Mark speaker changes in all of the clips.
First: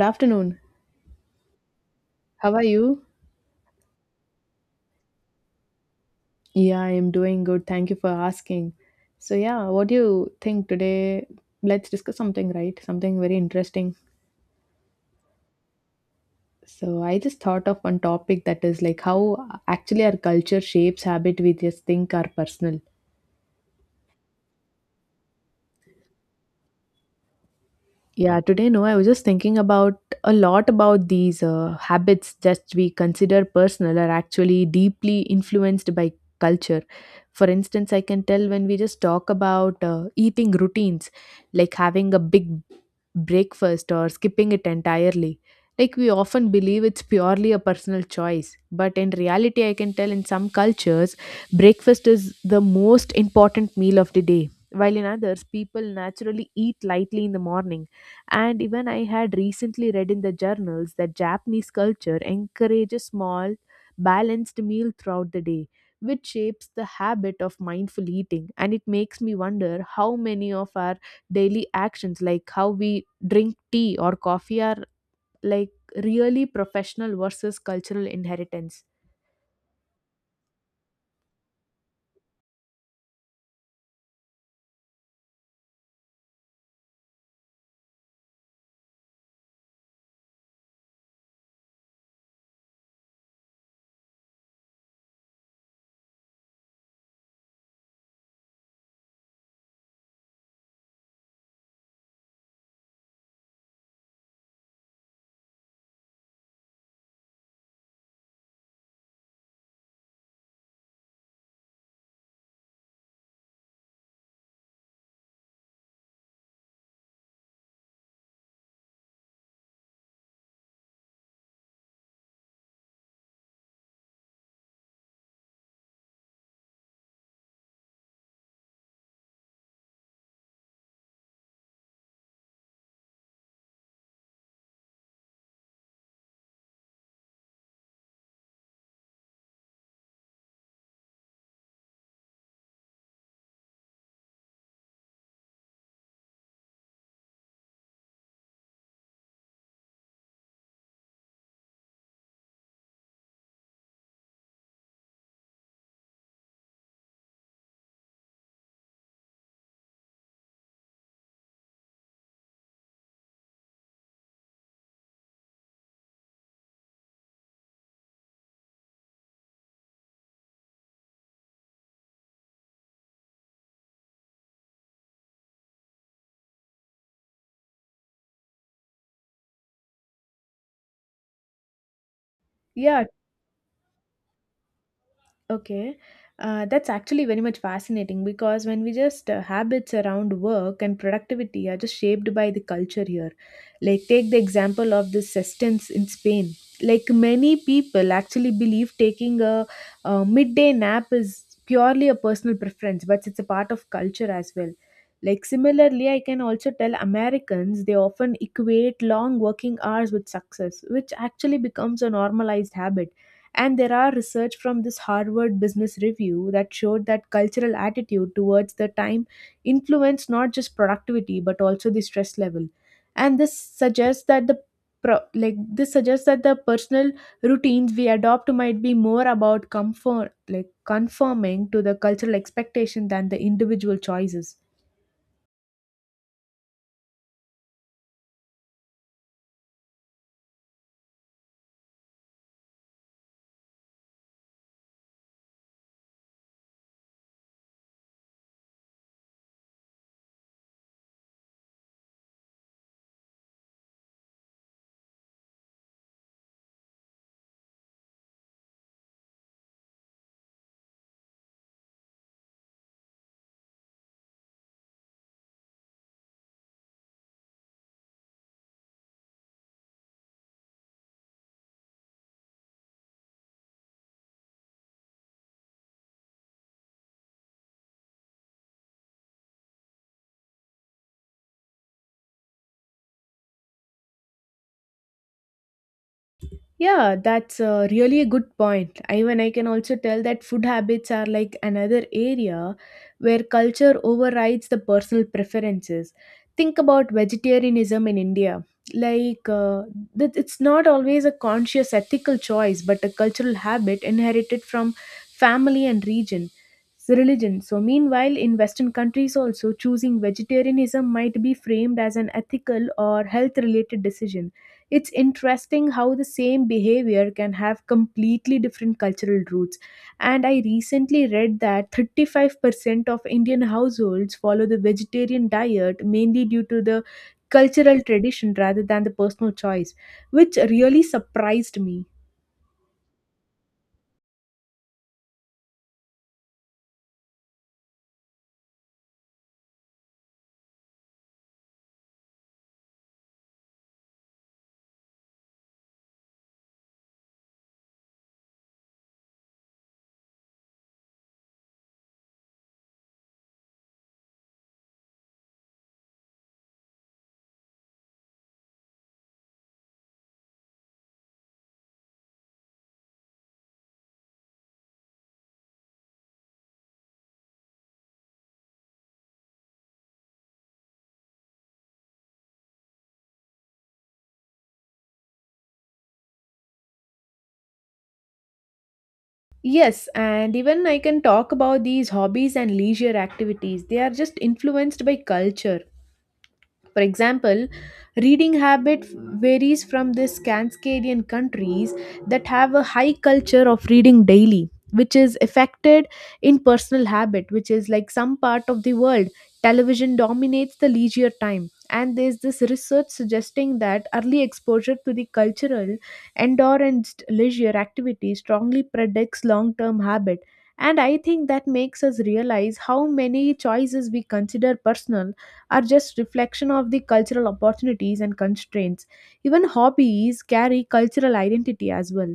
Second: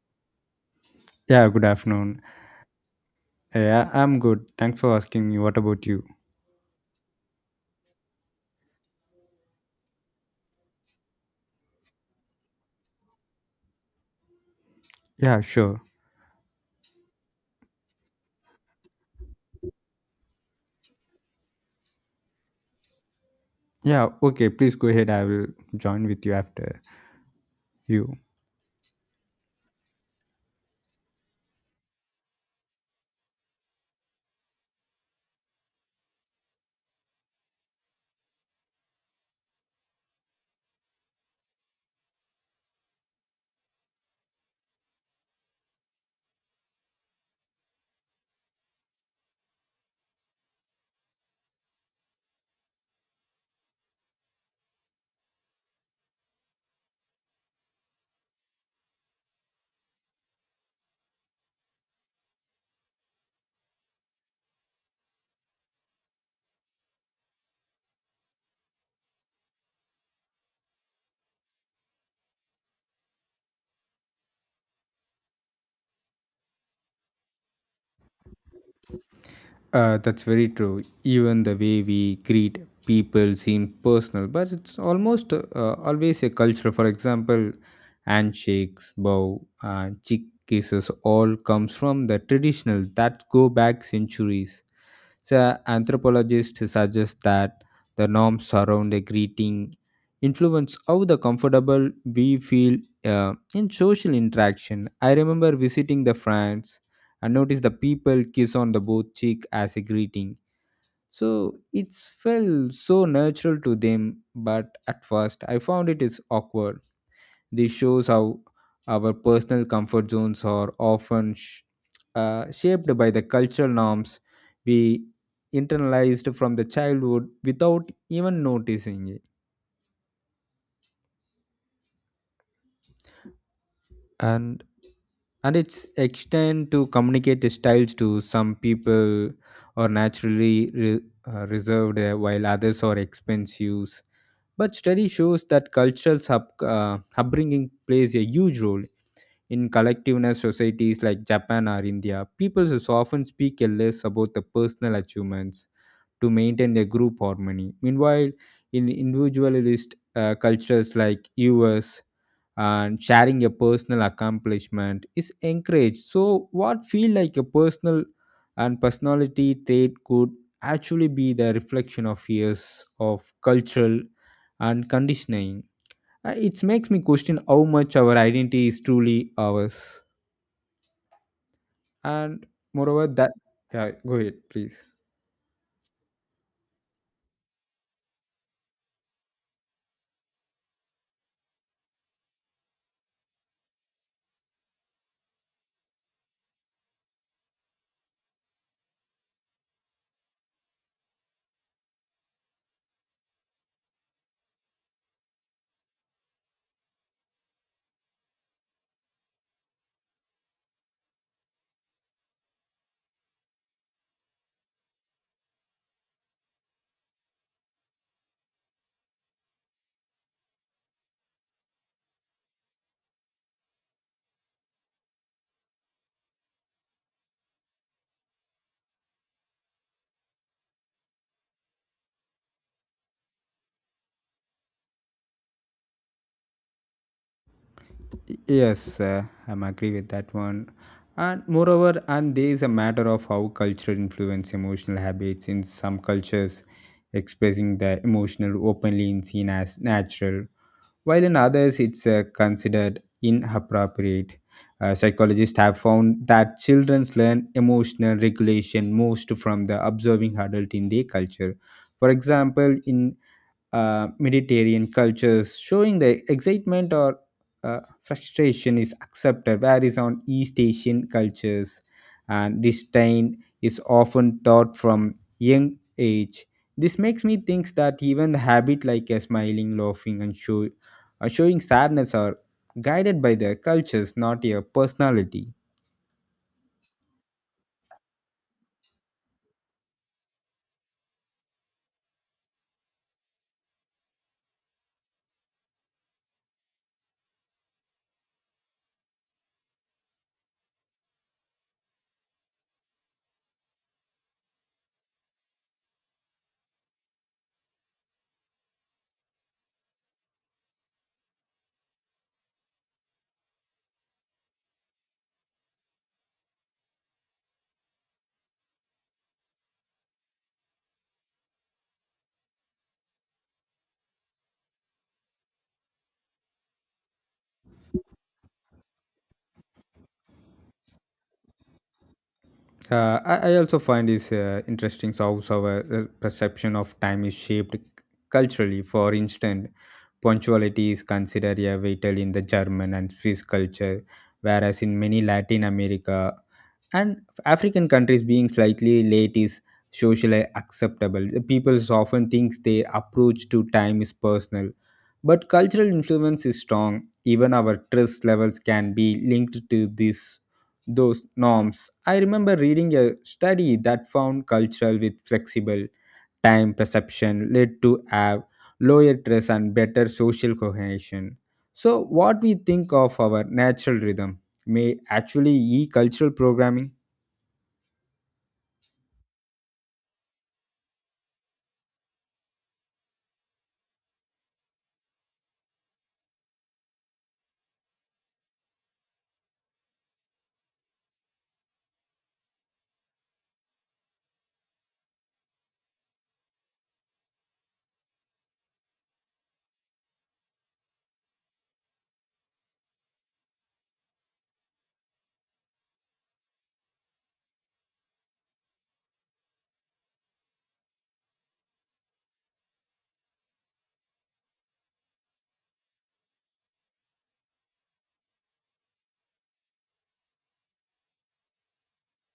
Speaker 1: Good afternoon.
Speaker 2: Yeah, good afternoon.
Speaker 1: How are you?
Speaker 2: Yeah, I'm good. Thanks for asking me. What about you?
Speaker 1: Yeah, I'm doing good. Thank you for asking. So, yeah, what do you think today? Let's discuss something, right? Something very interesting.
Speaker 2: Yeah, sure.
Speaker 1: So, I just thought of one topic that is like how actually our culture shapes habit we just think are personal.
Speaker 2: Yeah, okay, please go ahead. I will join with you after you.
Speaker 1: Yeah, today, no, I was just thinking about a lot about these habits that we consider personal are actually deeply influenced by culture. For instance, I can tell when we just talk about eating routines, like having a big breakfast or skipping it entirely. Like we often believe it's purely a personal choice, but in reality, I can tell in some cultures, breakfast is the most important meal of the day. While in others, people naturally eat lightly in the morning. And even I had recently read in the journals that Japanese culture encourages small, balanced meal throughout the day, which shapes the habit of mindful eating. And it makes me wonder how many of our daily actions like how we drink tea or coffee are like really professional versus cultural inheritance.
Speaker 2: That's very true. Even the way we greet people seems personal, but it's almost always a culture. For example, handshakes, bow, and cheek kisses all comes from the traditional that go back centuries. So anthropologists suggest that the norms around a greeting influence how the comfortable we feel in social interaction. I remember visiting the France and notice the people kiss on the both cheek as a greeting. So it felt so natural to them, but at first I found it is awkward. This shows how our personal comfort zones are often shaped by the cultural norms we internalized from the childhood without even noticing it. And and it's extend to communicate styles to some people are naturally reserved while others are expensive, but study shows that cultural upbringing plays a huge role in collectiveness societies like Japan or India, people often speak a less about the personal achievements to maintain their group harmony. Meanwhile, in individualist cultures like US, and sharing a personal accomplishment is encouraged. So, what feel like a personal and personality trait could actually be the reflection of years of cultural and conditioning. It makes me question how much our identity is truly ours, and
Speaker 1: Yeah.
Speaker 2: moreover that yeah, go ahead, please.
Speaker 1: Okay, that's actually very much fascinating because when we just habits around work and productivity are just shaped by the culture here. Like, take the example of the sestens in Spain. Like, many people actually believe taking a midday nap is purely a personal preference, but it's a part of culture as well. Like, similarly, I can also tell Americans they often equate long working hours with success, which actually becomes a normalized habit, and there are research from this Harvard Business Review that showed that cultural attitude towards the time influenced not just productivity but also the stress level. And this suggests that like this suggests that the personal routines we adopt might be more about comfort like conforming to the cultural expectation than the individual choices.
Speaker 2: Yes, I'm agree with that one. And moreover, and there is a matter of how culture influence emotional habits. In some cultures, expressing the emotional openly is seen as natural, while in others it's considered inappropriate. Psychologists have found that children learn emotional regulation most from the observing adult in their culture. For example, in Mediterranean cultures, showing the excitement or frustration is accepted, whereas on East Asian cultures, and disdain is often taught from young age. This makes me think that even the habit like a smiling, laughing, and showing sadness are guided by their cultures, not your personality.
Speaker 1: Yeah, that's really a good point. Even I can also tell that food habits are like another area where culture overrides the personal preferences. Think about vegetarianism in India. Like, that it's not always a conscious ethical choice, but a cultural habit inherited from family and region. So religion. So, meanwhile, in Western countries, also choosing vegetarianism might be framed as an ethical or health related decision. It's interesting how the same behavior can have completely different cultural roots. And I recently read that 35% of Indian households follow the vegetarian diet mainly due to the cultural tradition rather than the personal choice, which really surprised me.
Speaker 2: I also find this interesting how our perception of time is shaped culturally. For instance, punctuality is considered a vital in the German and Swiss culture, whereas in many Latin America and African countries, being slightly late is socially acceptable. The people often think their approach to time is personal, but cultural influence is strong. Even our trust levels can be linked to this those norms. I remember reading a study that found cultural with flexible time perception led to have lower stress and better social cohesion. So, what we think of our natural rhythm may actually be cultural programming.
Speaker 1: Yes, and even I can talk about these hobbies and leisure activities. They are just influenced by culture. For example, reading habit varies from the Scandinavian countries that have a high culture of reading daily, which is affected in personal habit, which is like some part of the world. Television dominates the leisure time. And there's this research suggesting that early exposure to the cultural, indoor, and leisure activity strongly predicts long term habit. And I think that makes us realize how many choices we consider personal are just reflection of the cultural opportunities and constraints. Even hobbies carry cultural identity as well.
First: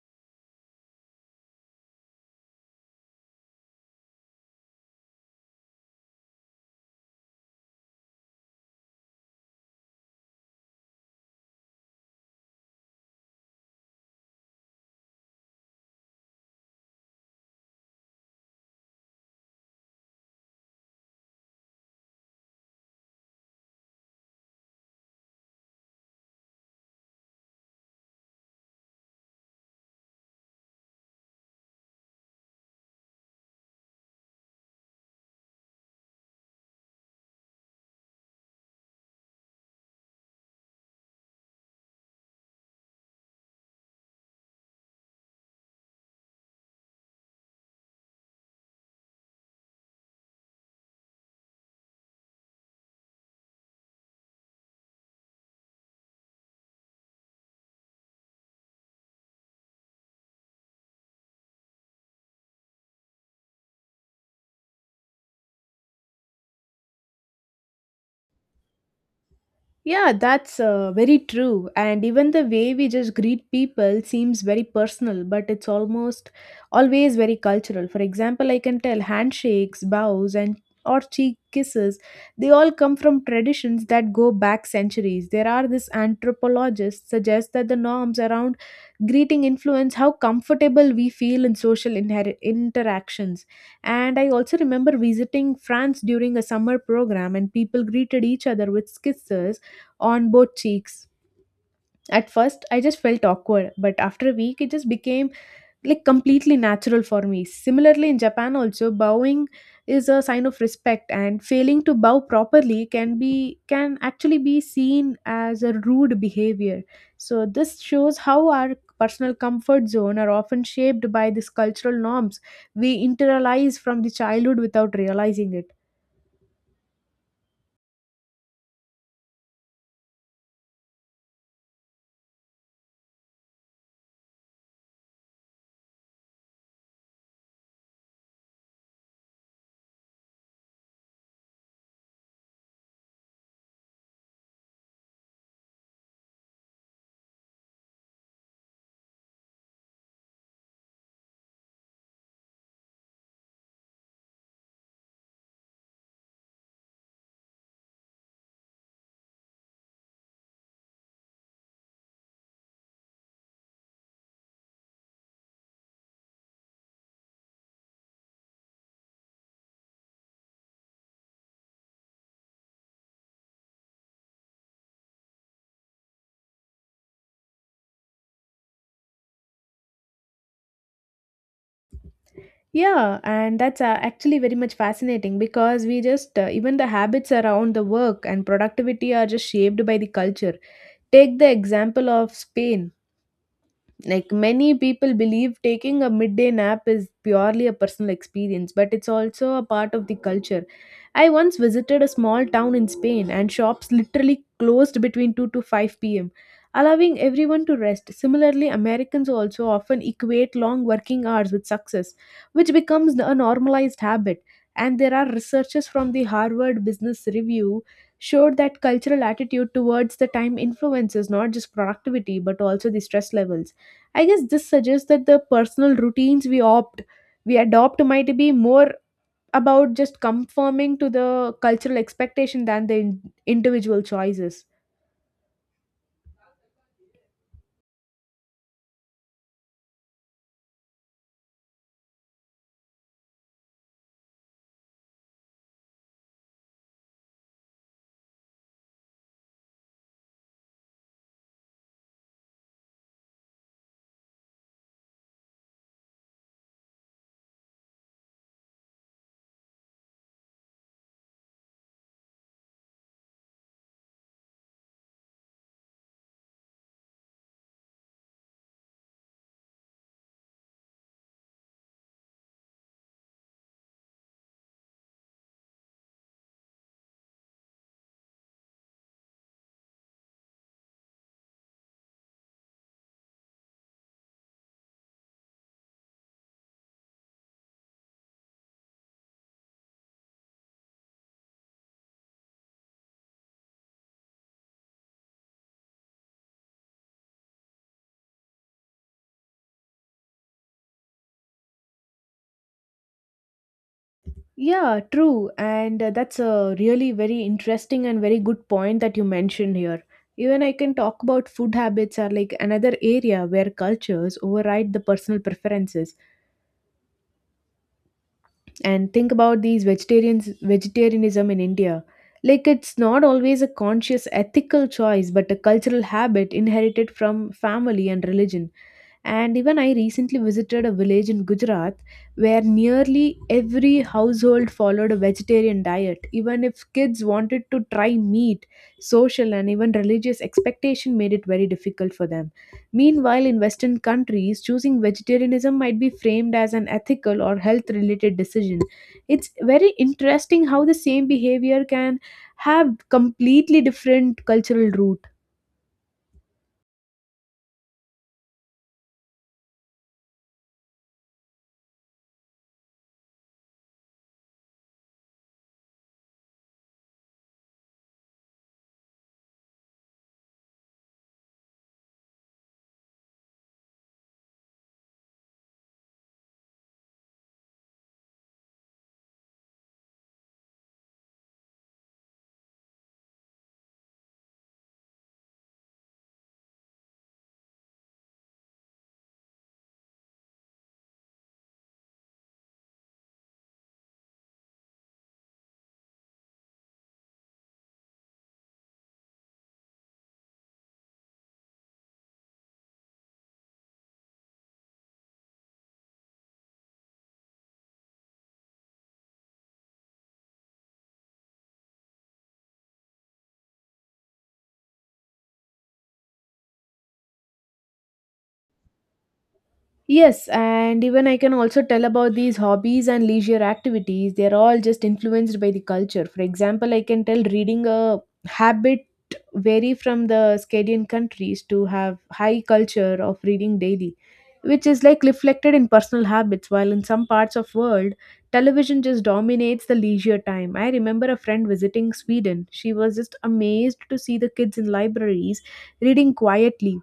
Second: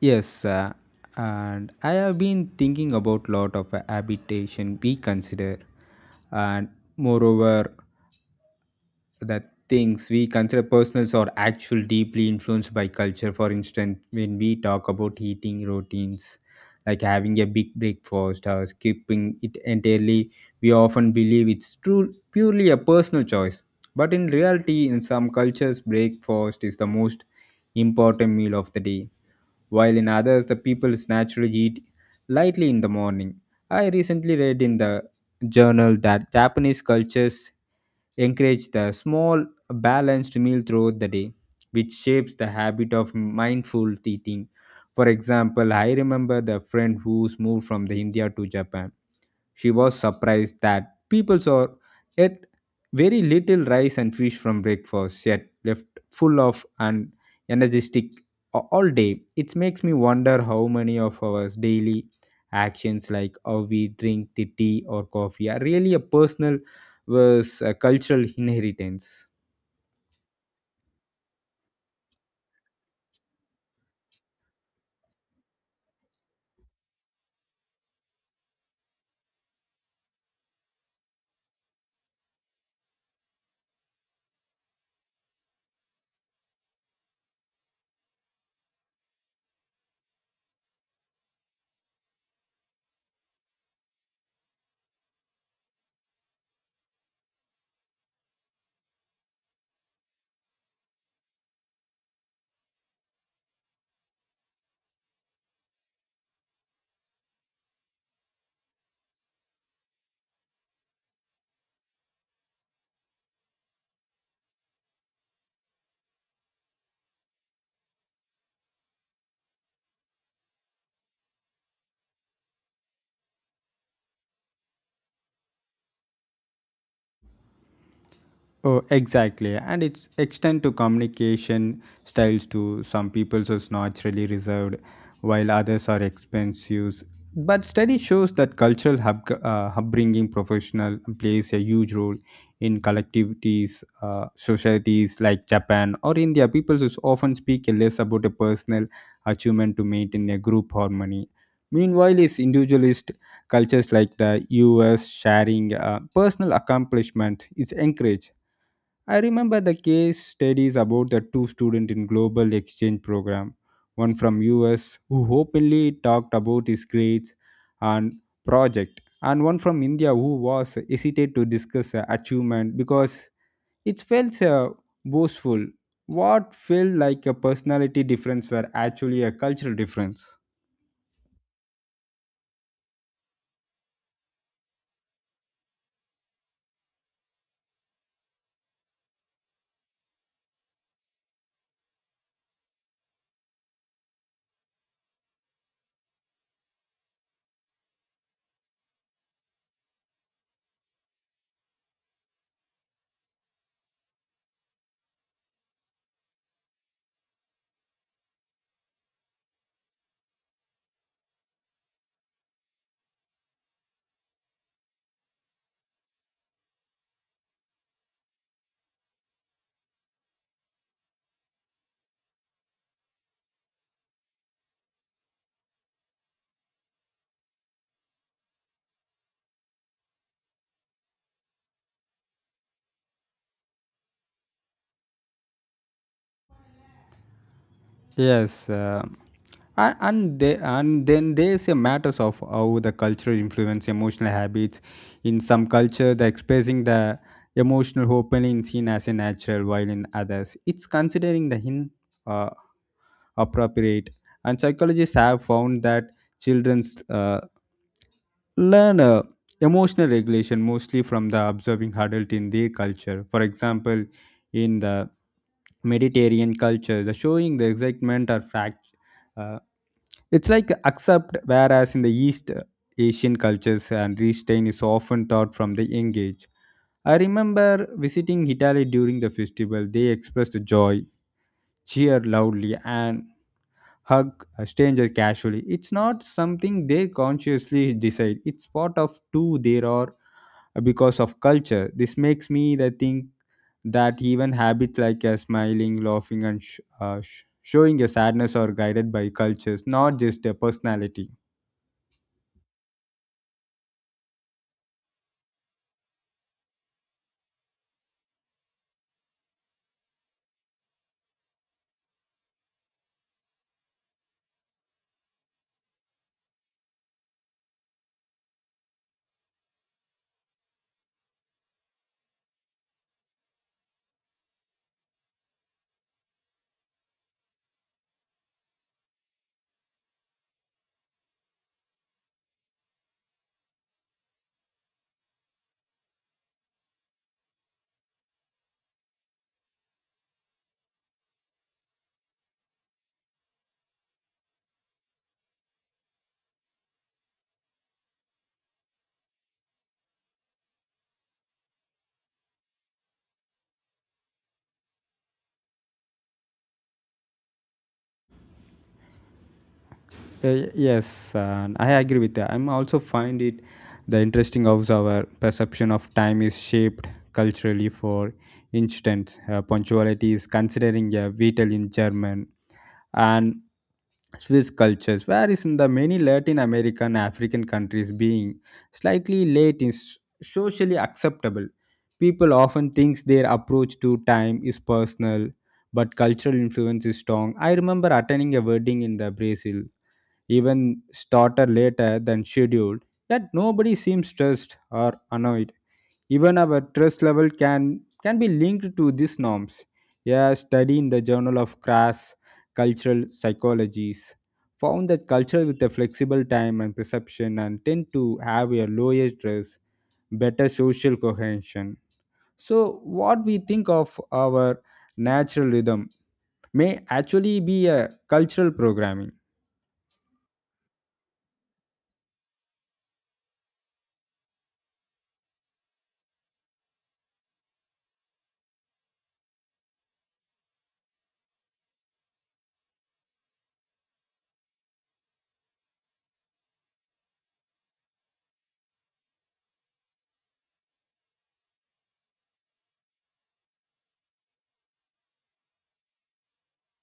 Speaker 2: Yes, and I have been thinking about lot of habitation we consider, and moreover, that things we consider personals are actually deeply influenced by culture. For instance, when we talk about eating routines, like having a big breakfast or skipping it entirely, we often believe it's true purely a personal choice. But in reality, in some cultures, breakfast is the most important meal of the day, while in others the people naturally eat lightly in the morning. I recently read in the journal that Japanese cultures encourage the small balanced meal throughout the day, which shapes the habit of mindful eating. For example, I remember the friend who's moved from the India to Japan. She was surprised that people saw yet very little rice and fish from breakfast, yet left full of and energetic all day. It makes me wonder how many of our daily actions, like how we drink the tea or coffee, are really a personal versus a cultural inheritance.
Speaker 1: Yeah, that's very true. And even the way we just greet people seems very personal, but it's almost always very cultural. For example, I can tell handshakes, bows, and or cheek kisses, they all come from traditions that go back centuries. There are these anthropologists suggest that the norms around greeting influence how comfortable we feel in interactions. And I also remember visiting France during a summer program, and people greeted each other with kisses on both cheeks. At first, I just felt awkward, but after a week, it just became like completely natural for me. Similarly, in Japan, also bowing is a sign of respect, and failing to bow properly can actually be seen as a rude behavior. So this shows how our personal comfort zone are often shaped by these cultural norms we internalize from the childhood without realizing it.
Speaker 2: Oh, exactly. And it's extend to communication styles too. Some people are naturally reserved, while others are expensive. But study shows that cultural upbringing professional plays a huge role in collectivities, societies like Japan or India. People just often speak less about a personal achievement to maintain a group harmony. Meanwhile, is individualist cultures like the US, sharing personal accomplishment is encouraged. I remember the case studies about the two students in global exchange program, one from US who openly talked about his grades and project, and one from India who was hesitant to discuss achievement because it felt boastful. What felt like a personality difference were actually a cultural difference.
Speaker 1: Yeah, and that's actually very much fascinating because we just, even the habits around the work and productivity are just shaped by the culture. Take the example of Spain. Like many people believe taking a midday nap is purely a personal experience, but it's also a part of the culture. I once visited a small town in Spain and shops literally closed between 2 to 5 p.m., allowing everyone to rest. Similarly, Americans also often equate long working hours with success, which becomes a normalized habit. And there are researchers from the Harvard Business Review showed that cultural attitude towards the time influences not just productivity but also the stress levels. I guess this suggests that the personal routines we opt we adopt might be more about just conforming to the cultural expectation than the individual choices.
Speaker 2: Yes, and then there's a matters of how the culture influence emotional habits. In some culture, the expressing the emotional openly is seen as a natural, while in others, it's considering the hin uh, appropriate. And psychologists have found that children's learn emotional regulation mostly from the observing adult in their culture. For example, in the Mediterranean culture, the showing the excitement or uh, it's like accept. Whereas in the East Asian cultures, and restraint is often taught from the young age. I remember visiting Italy during the festival. They expressed joy, cheer loudly, and hug a stranger casually. It's not something they consciously decide. It's part of two there are because of culture. This makes me the think that even habits like smiling, laughing, and showing your sadness are guided by cultures, not just a personality.
Speaker 1: Yeah, true. And that's a really very interesting and very good point that you mentioned here. Even I can talk about food habits are like another area where cultures override the personal preferences. And think about these vegetarians vegetarianism in India. Like, it's not always a conscious ethical choice but a cultural habit inherited from family and religion. And even I recently visited a village in Gujarat where nearly every household followed a vegetarian diet. Even if kids wanted to try meat, social and even religious expectation made it very difficult for them. Meanwhile, in Western countries, choosing vegetarianism might be framed as an ethical or health related decision. It's very interesting how the same behavior can have completely different cultural roots.
Speaker 2: Yes, I agree with that. I'm also find it the interesting how our perception of time is shaped culturally. For instance, punctuality is considering a vital in German and Swiss cultures, whereas in the many Latin American African countries, being slightly late is socially acceptable. People often thinks their approach to time is personal, but cultural influence is strong. I remember attending a wedding in the Brazil even started later than scheduled, yet nobody seems stressed or annoyed. Even our stress level can be linked to these norms. A study in the Journal of Crass Cultural Psychologies found that cultures with a flexible time and perception and tend to have a lower stress, better social cohesion. So what we think of our natural rhythm may actually be a cultural programming.
Speaker 1: Yes, and even I can also tell about these hobbies and leisure activities. They're all just influenced by the culture. For example, I can tell reading a habit vary from the Scandinavian countries to have high culture of reading daily, which is like reflected in personal habits. While in some parts of world, television just dominates the leisure time. I remember a friend visiting Sweden. She was just amazed to see the kids in libraries reading quietly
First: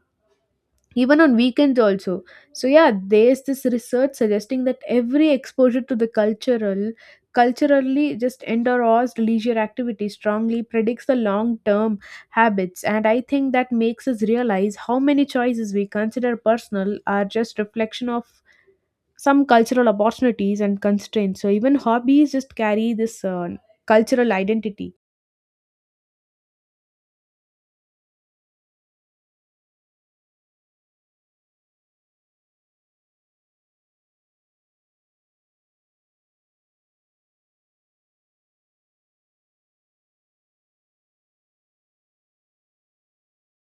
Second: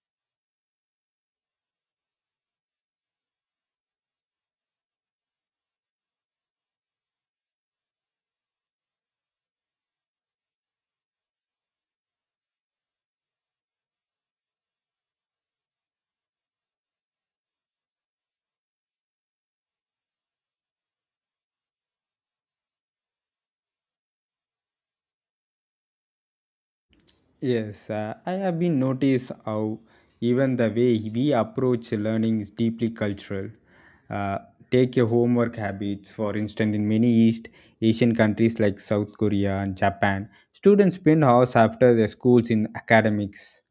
Speaker 1: even on weekends also. So yeah, there's this research suggesting that every exposure to the culturally just endorsed leisure activity strongly predicts the long term habits. And I think that makes us realize how many choices we consider personal are just reflection of some cultural opportunities and constraints. So even hobbies just carry this cultural identity.
Speaker 2: Yes, I have been noticed how even the way we approach learning is deeply cultural. Uh, Take your homework habits, for instance, in many East Asian countries like South Korea and Japan, students spend hours after their schools in academics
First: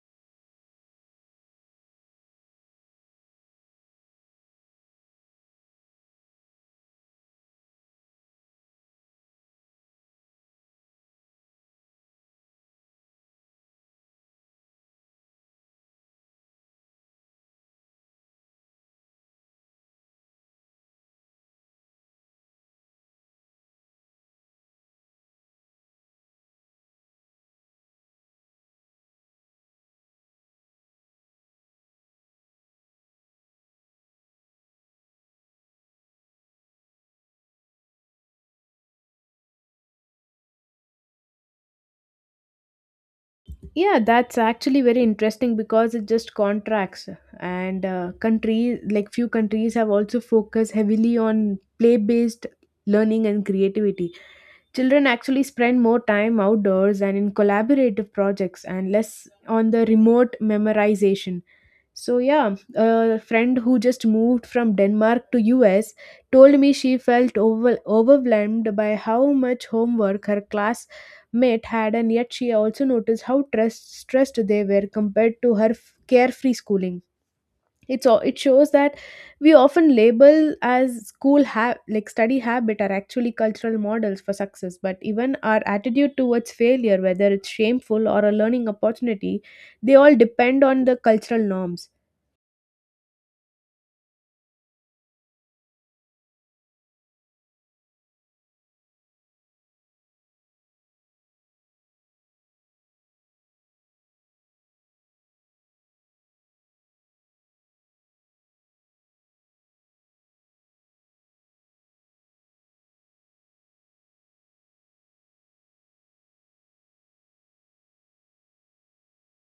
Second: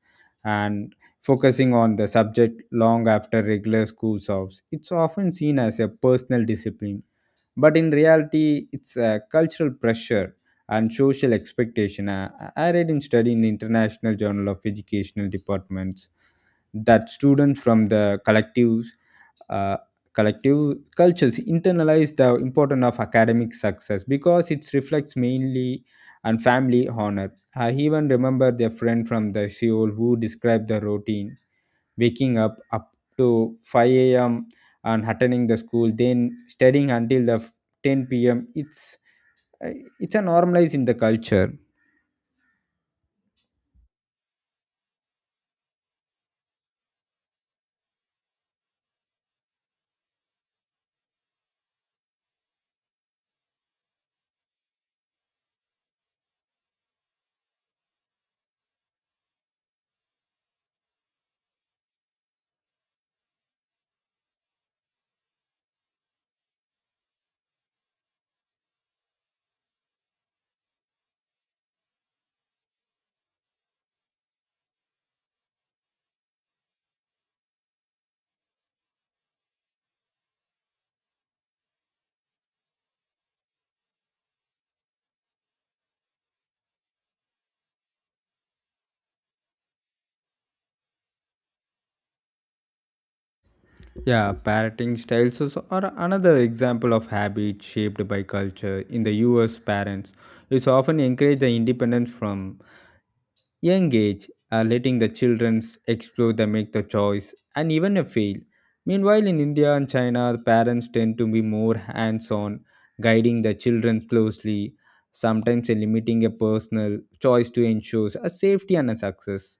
Speaker 2: and focusing on the subject long after regular school hours. It's often seen as a personal discipline, but in reality it's a cultural pressure and social expectation. I read in study in international journal of educational departments that students from the uh, collective cultures internalize the importance of academic success because it reflects mainly on family honor. I even remember their friend from the Seoul who described the routine waking up to 5 a.m. and attending the school, then studying until the 10 p.m. It's a normalized in the culture.
Speaker 1: Yeah, that's actually very interesting because it just contracts. And countries like few countries have also focused heavily on play based learning and creativity. Children actually spend more time outdoors and in collaborative projects and less on the remote memorization. So yeah, a friend who just moved from Denmark to US told me she felt overwhelmed by how much homework her classmate had, and yet she also noticed how stressed they were compared to her carefree schooling. It's all it shows that we often label as school have like study habit are actually cultural models for success. But even our attitude towards failure, whether it's shameful or a learning opportunity, they all depend on the cultural norms.
Speaker 2: Yeah, parenting styles are another example of habits shaped by culture. In the US, parents it's often encourage the independence from young age, letting the children explore the make the choice and even a fail. Meanwhile, in India and China, the parents tend to be more hands-on, guiding the children closely, sometimes limiting a personal choice to ensure a safety and a success.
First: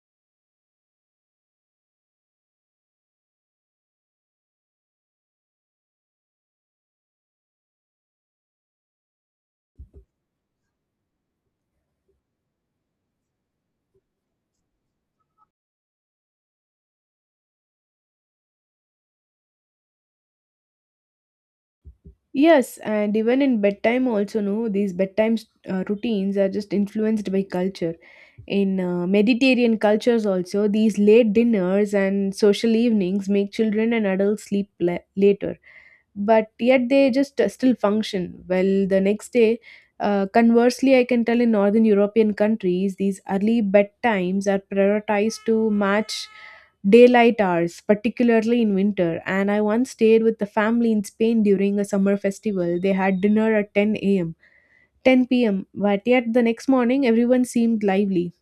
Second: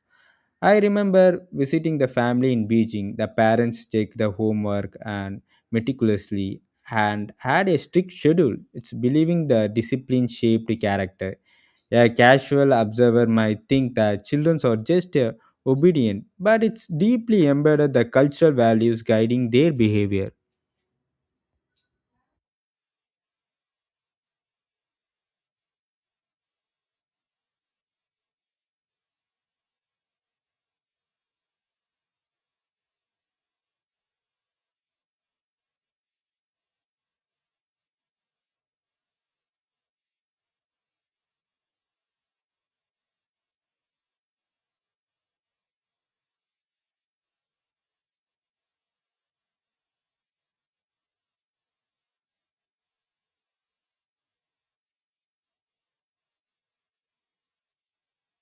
Speaker 2: I remember visiting the family in Beijing. The parents checked the homework and meticulously and had a strict schedule. It's believing the discipline shaped character. A casual observer might think that children are just obedient, but it's deeply embedded the cultural values guiding their behavior.
Speaker 1: Yes, and even in bedtime also, no, these bedtime routines are just influenced by culture. In Mediterranean cultures also, these late dinners and social evenings make children and adults sleep later, but yet they just still function well the next day. Conversely, I can tell in Northern European countries these early bedtimes are prioritized to match daylight hours particularly in winter. And I once stayed with the family in Spain during a summer festival. They had dinner at 10 p.m, but yet the next morning everyone seemed lively.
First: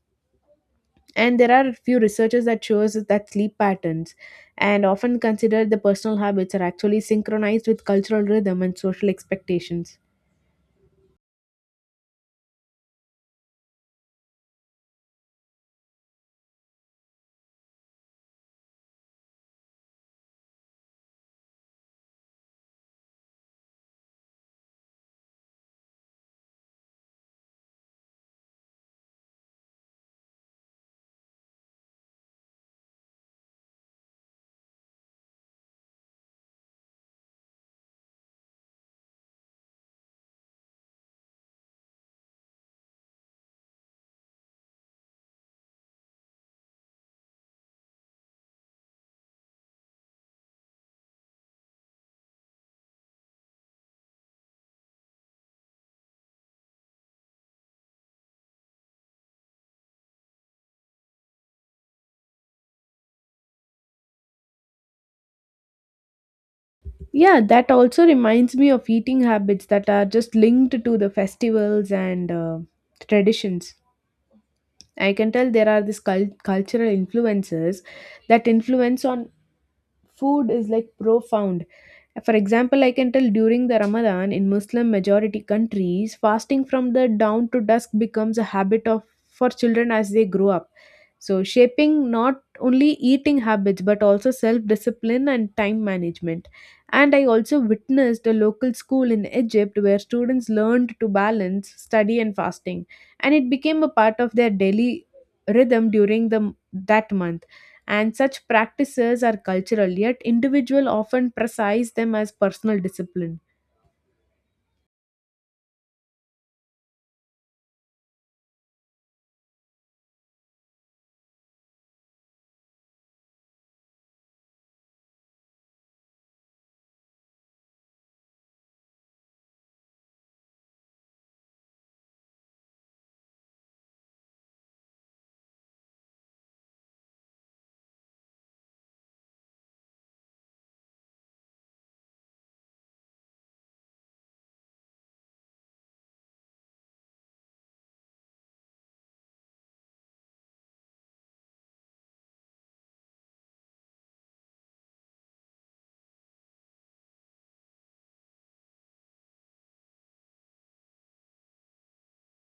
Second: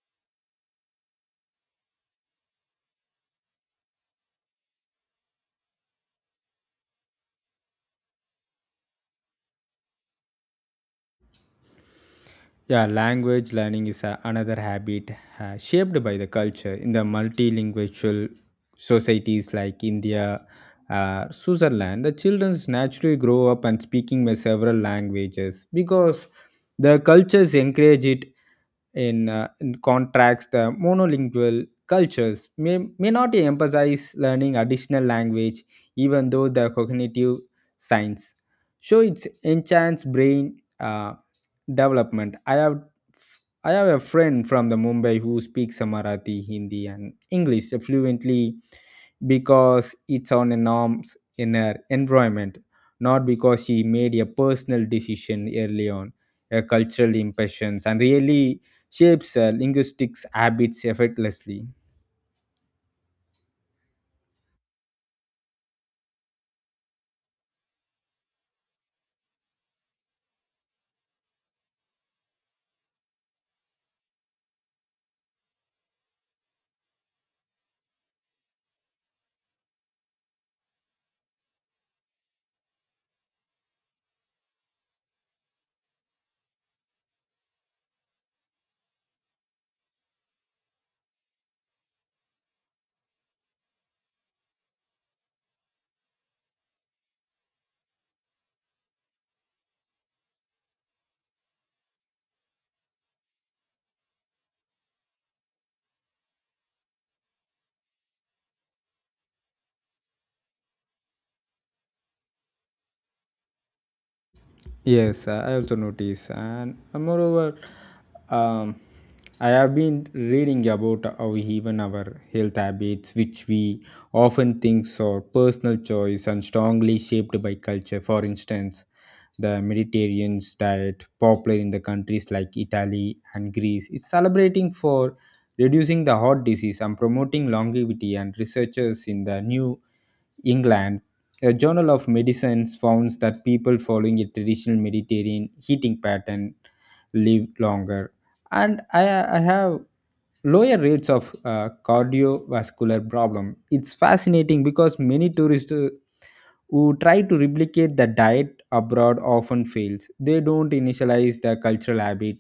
Speaker 1: And there are a few researchers that shows that sleep patterns and often considered the personal habits are actually synchronized with cultural rhythm and social expectations.
Speaker 2: Yeah, language learning is a, another habit shaped by the culture in the multilingual societies like India, Switzerland. The children naturally grow up and speaking with several languages because the cultures encourage it. In contrast, the monolingual cultures may not emphasize learning additional language, even though the cognitive science show its enhanced brain development. I have a friend from the Mumbai who speaks Marathi, Hindi, and English fluently because it's on a norms in her environment, not because she made a personal decision early on. Her cultural impressions and really shapes her linguistics habits effortlessly.
Speaker 1: Yeah, that also reminds me of eating habits that are just linked to the festivals and traditions. I can tell there are these cultural influences that influence on food is like profound. For example, I can tell during the Ramadan in Muslim majority countries, fasting from the dawn to dusk becomes a habit of for children as they grow up, so shaping not only eating habits but also self discipline and time management. And I also witnessed a local school in Egypt where students learned to balance study and fasting, and it became a part of their daily rhythm during the that month. And such practices are cultural, yet individual often precise them as personal discipline.
Speaker 2: Yes, I also notice, and um, I have been reading about how even our health habits, which we often think are personal choice and strongly shaped by culture. For instance, the Mediterranean diet, popular in the countries like Italy and Greece, is celebrating for reducing the heart disease and promoting longevity. And researchers in the New England a Journal of Medicines founds that people following a traditional Mediterranean heating pattern live longer, and I have lower rates of cardiovascular problem. It's fascinating because many tourists who try to replicate the diet abroad often fails. They don't initialize the cultural habit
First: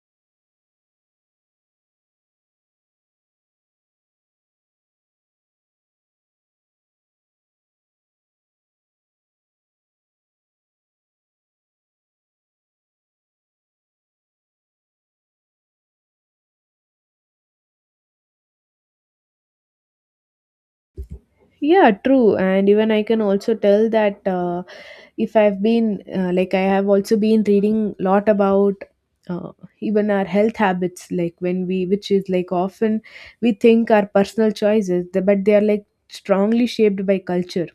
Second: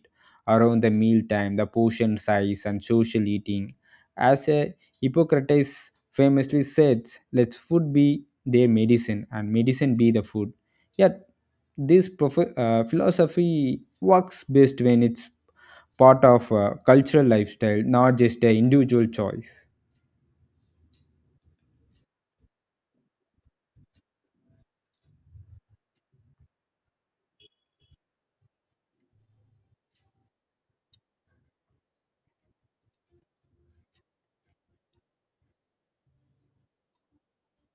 Speaker 2: around the meal time, the portion size, and social eating. As a Hippocrates famously said, let food be their medicine and medicine be the food. Yet, this philosophy works best when it's part of a cultural lifestyle, not just an individual choice.
Speaker 1: Yeah, true. And even I can also tell that if I've been, I have also been reading a lot about uh, even our health habits, like, which is like often we think are personal choices, but they are like strongly shaped by culture.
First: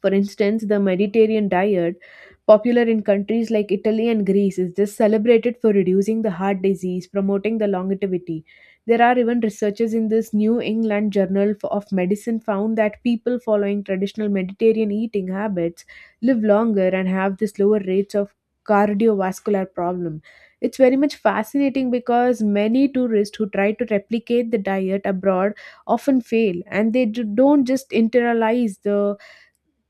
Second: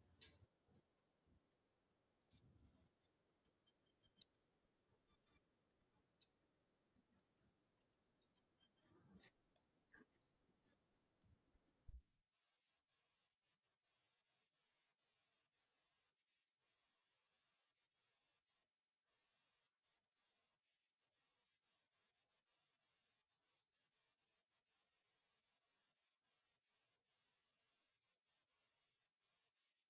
Speaker 1: For instance, the Mediterranean diet, popular in countries like Italy and Greece, is just celebrated for reducing the heart disease, promoting the longevity. There are even researchers in this New England Journal of Medicine found that people following traditional Mediterranean eating habits live longer and have this lower rates of cardiovascular problem. It's very much fascinating because many tourists who try to replicate the diet abroad often fail and they don't just internalize the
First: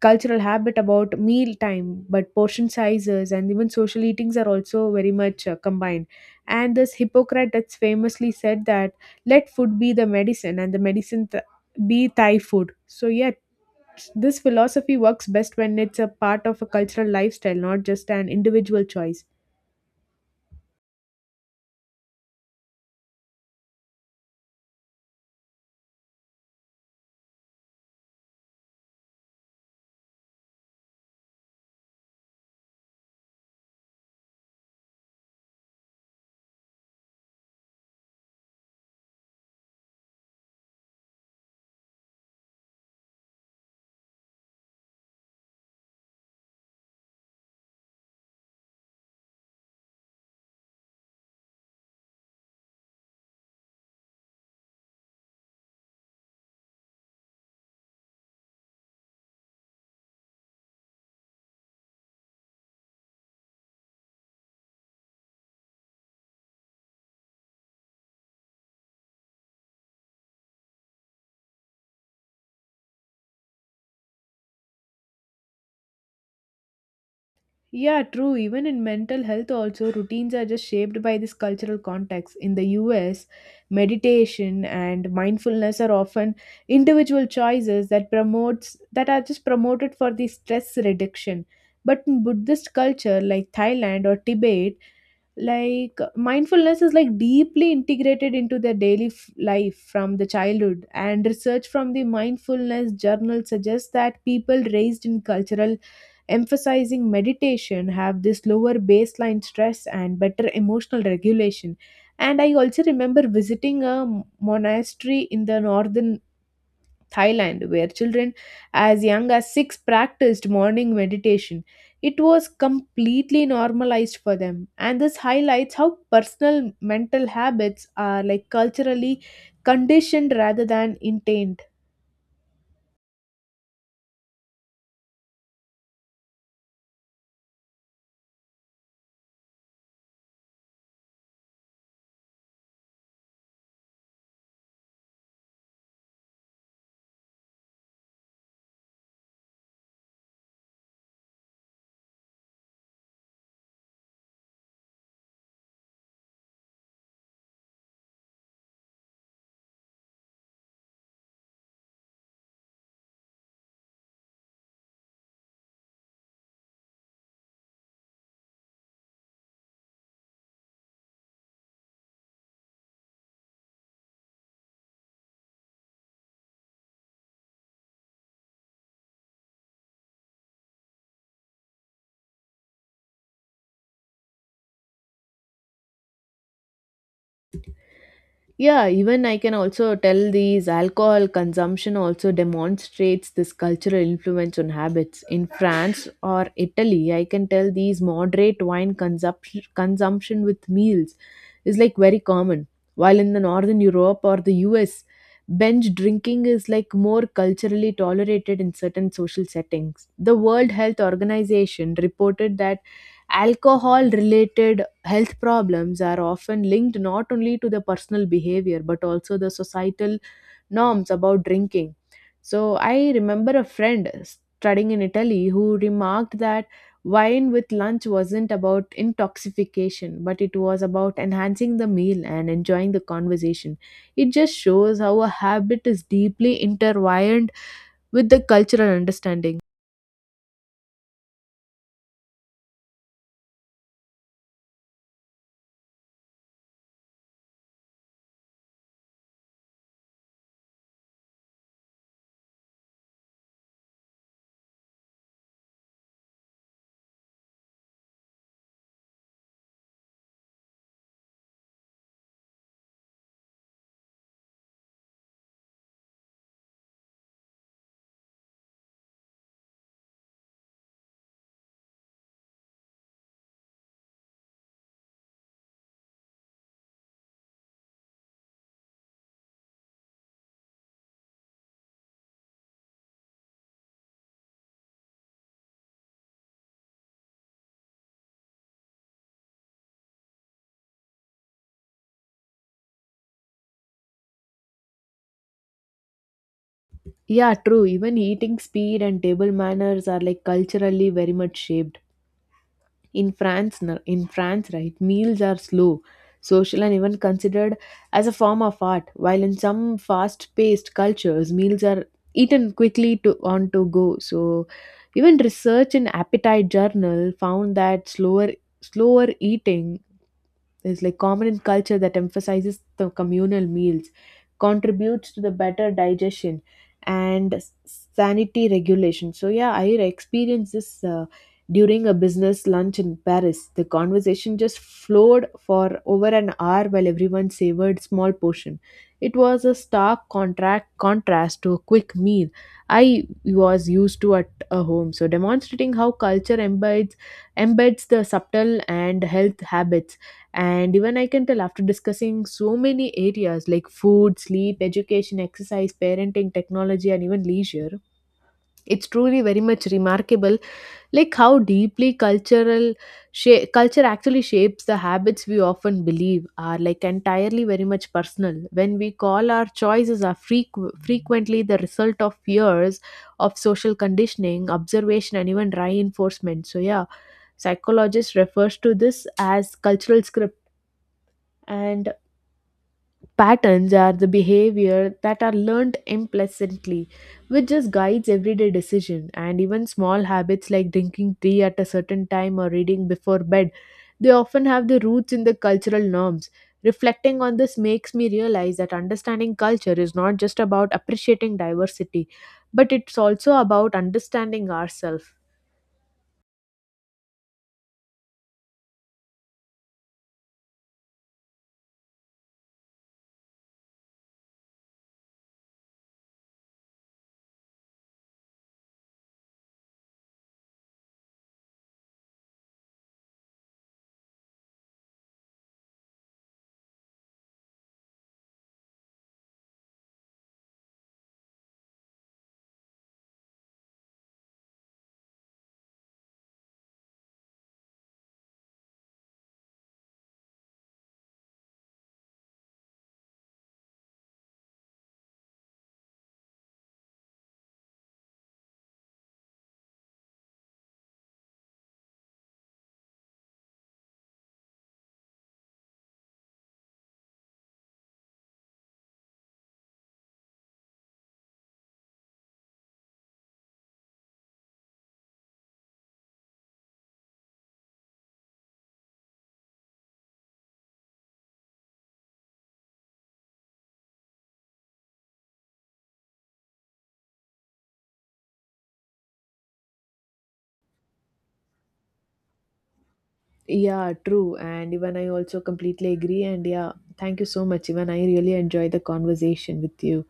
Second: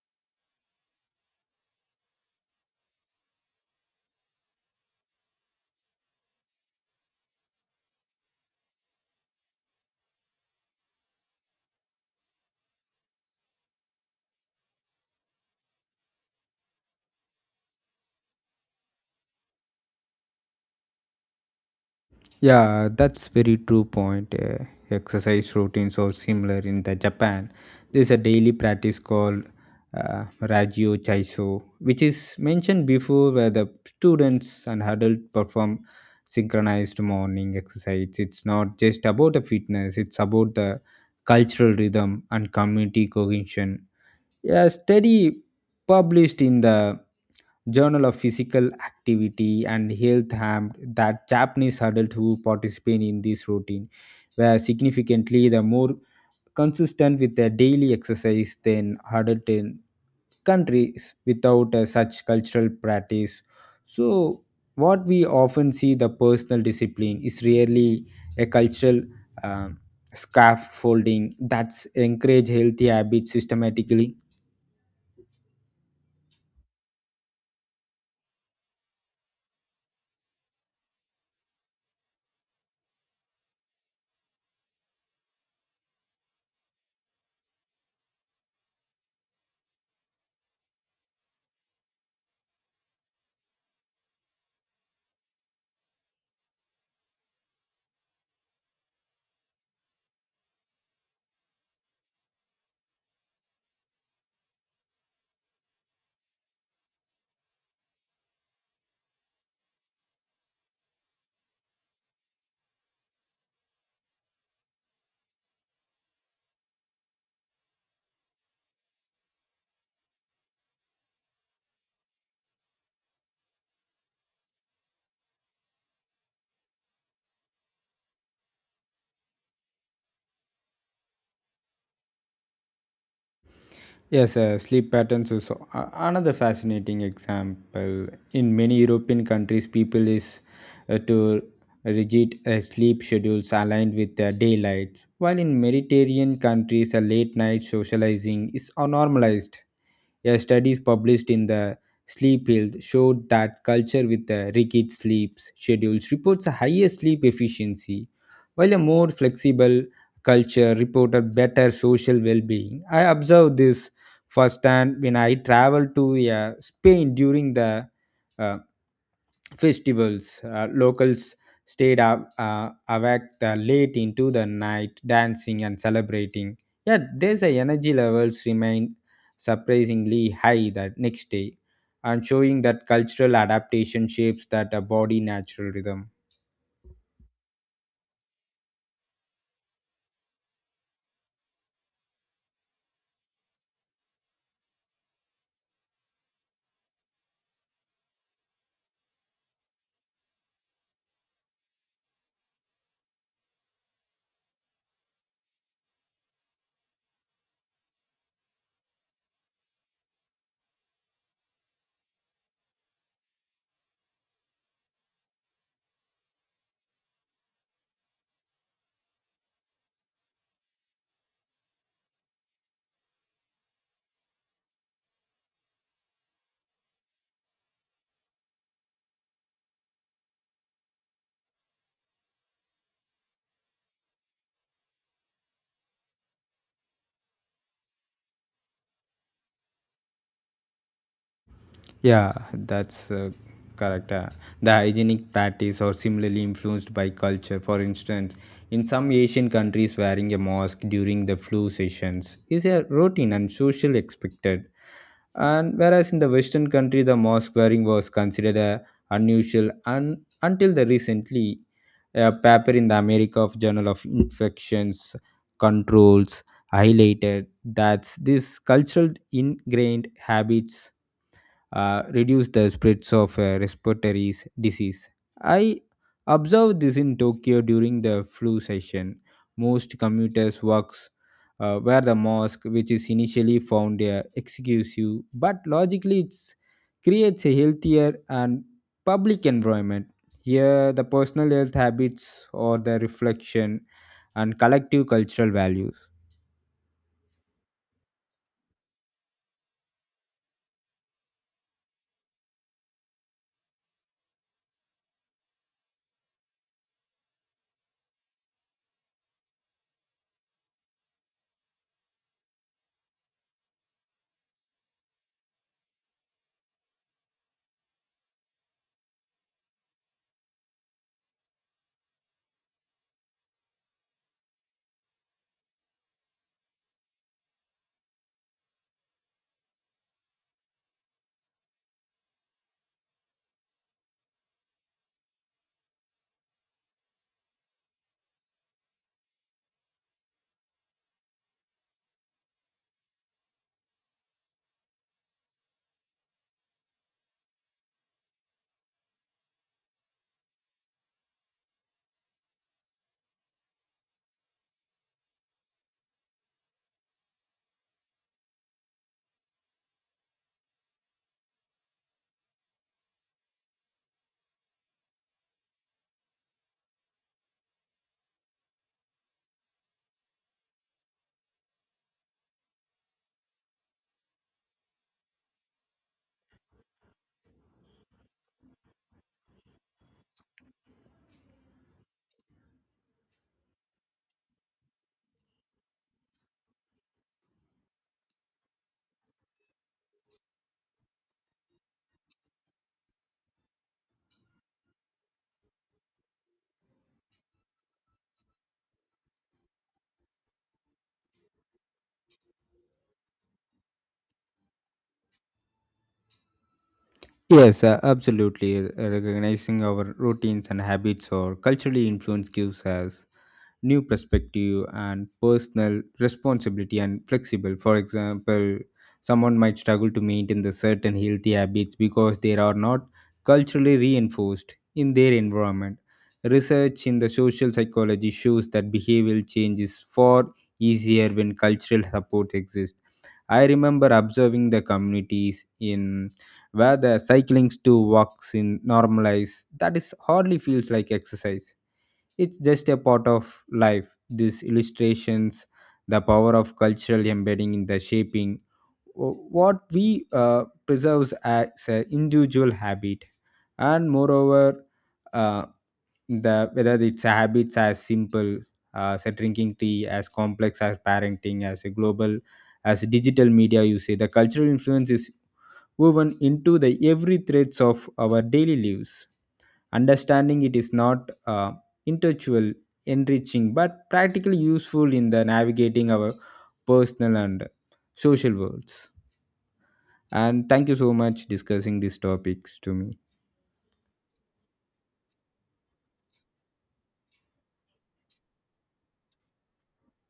Speaker 1: cultural habit about meal time, but portion sizes and even social eatings are also very much combined. And this Hippocrates famously said that let food be the medicine and the medicine be Thai food. So yet, this philosophy works best when it's a part of a cultural lifestyle, not just an individual choice.
Speaker 2: Yeah, that's very true point. Exercise routines are similar in the Japan. There's a daily practice called Rajyo Chaiso, which is mentioned before, where the students and adults perform synchronized morning exercise. It's not just about the fitness; it's about the cultural rhythm and community cohesion. A study published in the Journal of Physical Activity and Health harmed that Japanese adults who participate in this routine were significantly the more consistent with their daily exercise than adults in countries without such cultural practice. So, what we often see the personal discipline is really a cultural um, scaffolding that's encourage healthy habits systematically.
Speaker 1: Yeah, true. Even in mental health, also, routines are just shaped by this cultural context. In the US, meditation and mindfulness are often individual choices that promotes, that are just promoted for the stress reduction. But in Buddhist culture like Thailand or Tibet, like mindfulness is like deeply integrated into their daily life from the childhood, and research from the mindfulness journal suggests that people raised in cultural emphasizing meditation have this lower baseline stress and better emotional regulation. And I also remember visiting a monastery in the northern Thailand where children as young as 6 practiced morning meditation. It was completely normalized for them, and this highlights how personal mental habits are like culturally conditioned rather than intained.
Speaker 2: Yes, sleep patterns is another fascinating example. In many European countries, people is to rigid sleep schedules aligned with daylight, while in Mediterranean countries, a late night socializing is normalized. A studies published in the Sleep Health showed that culture with the rigid sleep schedules reports a higher sleep efficiency, while a more flexible culture reported better social well-being. I observed this first and when I traveled to Spain during the uh, festivals locals stayed up awake the late into the night dancing and celebrating, yet there's a energy levels remained surprisingly high that next day, and showing that cultural adaptation shapes that a body natural rhythm.
Speaker 1: Yeah, even I can also tell these alcohol consumption also demonstrates this cultural influence on habits. In France or Italy, I can tell these moderate wine consumption with meals is like very common. While in the Northern Europe or the US, binge drinking is like more culturally tolerated in certain social settings. The World Health Organization reported that alcohol related health problems are often linked not only to the personal behavior but also the societal norms about drinking. So I remember a friend studying in Italy who remarked that wine with lunch wasn't about intoxication, but it was about enhancing the meal and enjoying the conversation. It just shows how a habit is deeply intertwined with the cultural understanding.
Speaker 2: Yeah, that's correct. The hygienic practice are similarly influenced by culture. For instance, in some Asian countries, wearing a mask during the flu sessions is a routine and social expected. And whereas in the Western country, the mask wearing was considered a unusual and until the recently, a paper in the America of Journal of Infections Controls highlighted that these cultural ingrained habits reduce the spreads of respiratory disease. I observed this in Tokyo during the flu session. Most commuters works wear the mask, which is initially found exclusive, but logically it creates a healthier and public environment. Here, the personal health habits or the reflection and collective cultural values.
Speaker 1: Yeah, true. Even eating speed and table manners are like culturally very much shaped. In France, in France, right, meals are slow, social, and even considered as a form of art. While in some fast-paced cultures, meals are eaten quickly to on to go. So, even research in appetite journal found that slower eating, it's like common in culture that emphasizes the communal meals, contributes to the better digestion and sanity regulation. So yeah, I experienced this during a business lunch in Paris. The conversation just flowed for over an hour while everyone savored small portion. It was a stark contract contrast to a quick meal I was used to at a home. So demonstrating how culture embeds the subtle and health habits. And even I can tell after discussing so many areas like food, sleep, education, exercise, parenting, technology, and even leisure, it's truly very much remarkable like how deeply cultural culture actually shapes the habits we often believe are like entirely very much personal. When we call our choices are frequently the result of years of social conditioning, observation, and even reinforcement. So yeah, psychologist refers to this as cultural script. And patterns are the behavior that are learned implicitly, which just guides everyday decision and even small habits like drinking tea at a certain time or reading before bed. They often have the roots in the cultural norms. Reflecting on this makes me realize that understanding culture is not just about appreciating diversity, but it's also about understanding ourselves.
Speaker 2: Yes, absolutely. Recognizing our routines and habits or culturally influence gives us new perspective and personal responsibility and flexible. For example, someone might struggle to maintain the certain healthy habits because they are not culturally reinforced in their environment. Research in the social psychology shows that behavioral change is far easier when cultural support exists. I remember observing the communities in where the cyclings to walks in normalize that is hardly feels like exercise, it's just a part of life. These illustrations, the power of cultural embedding in the shaping what we preserves as an individual habit, and moreover, uh, the whether it's habits as simple as drinking tea, as complex as parenting, as a global, as digital media, you say the cultural influence is woven into the every threads of our daily lives. Understanding it is not intellectual enriching but practically useful in the navigating our personal and social worlds. And thank you so much discussing these topics to me.
Speaker 1: Yeah, true. And even I also completely agree. And yeah, thank you so much. Even I really enjoy the conversation with you.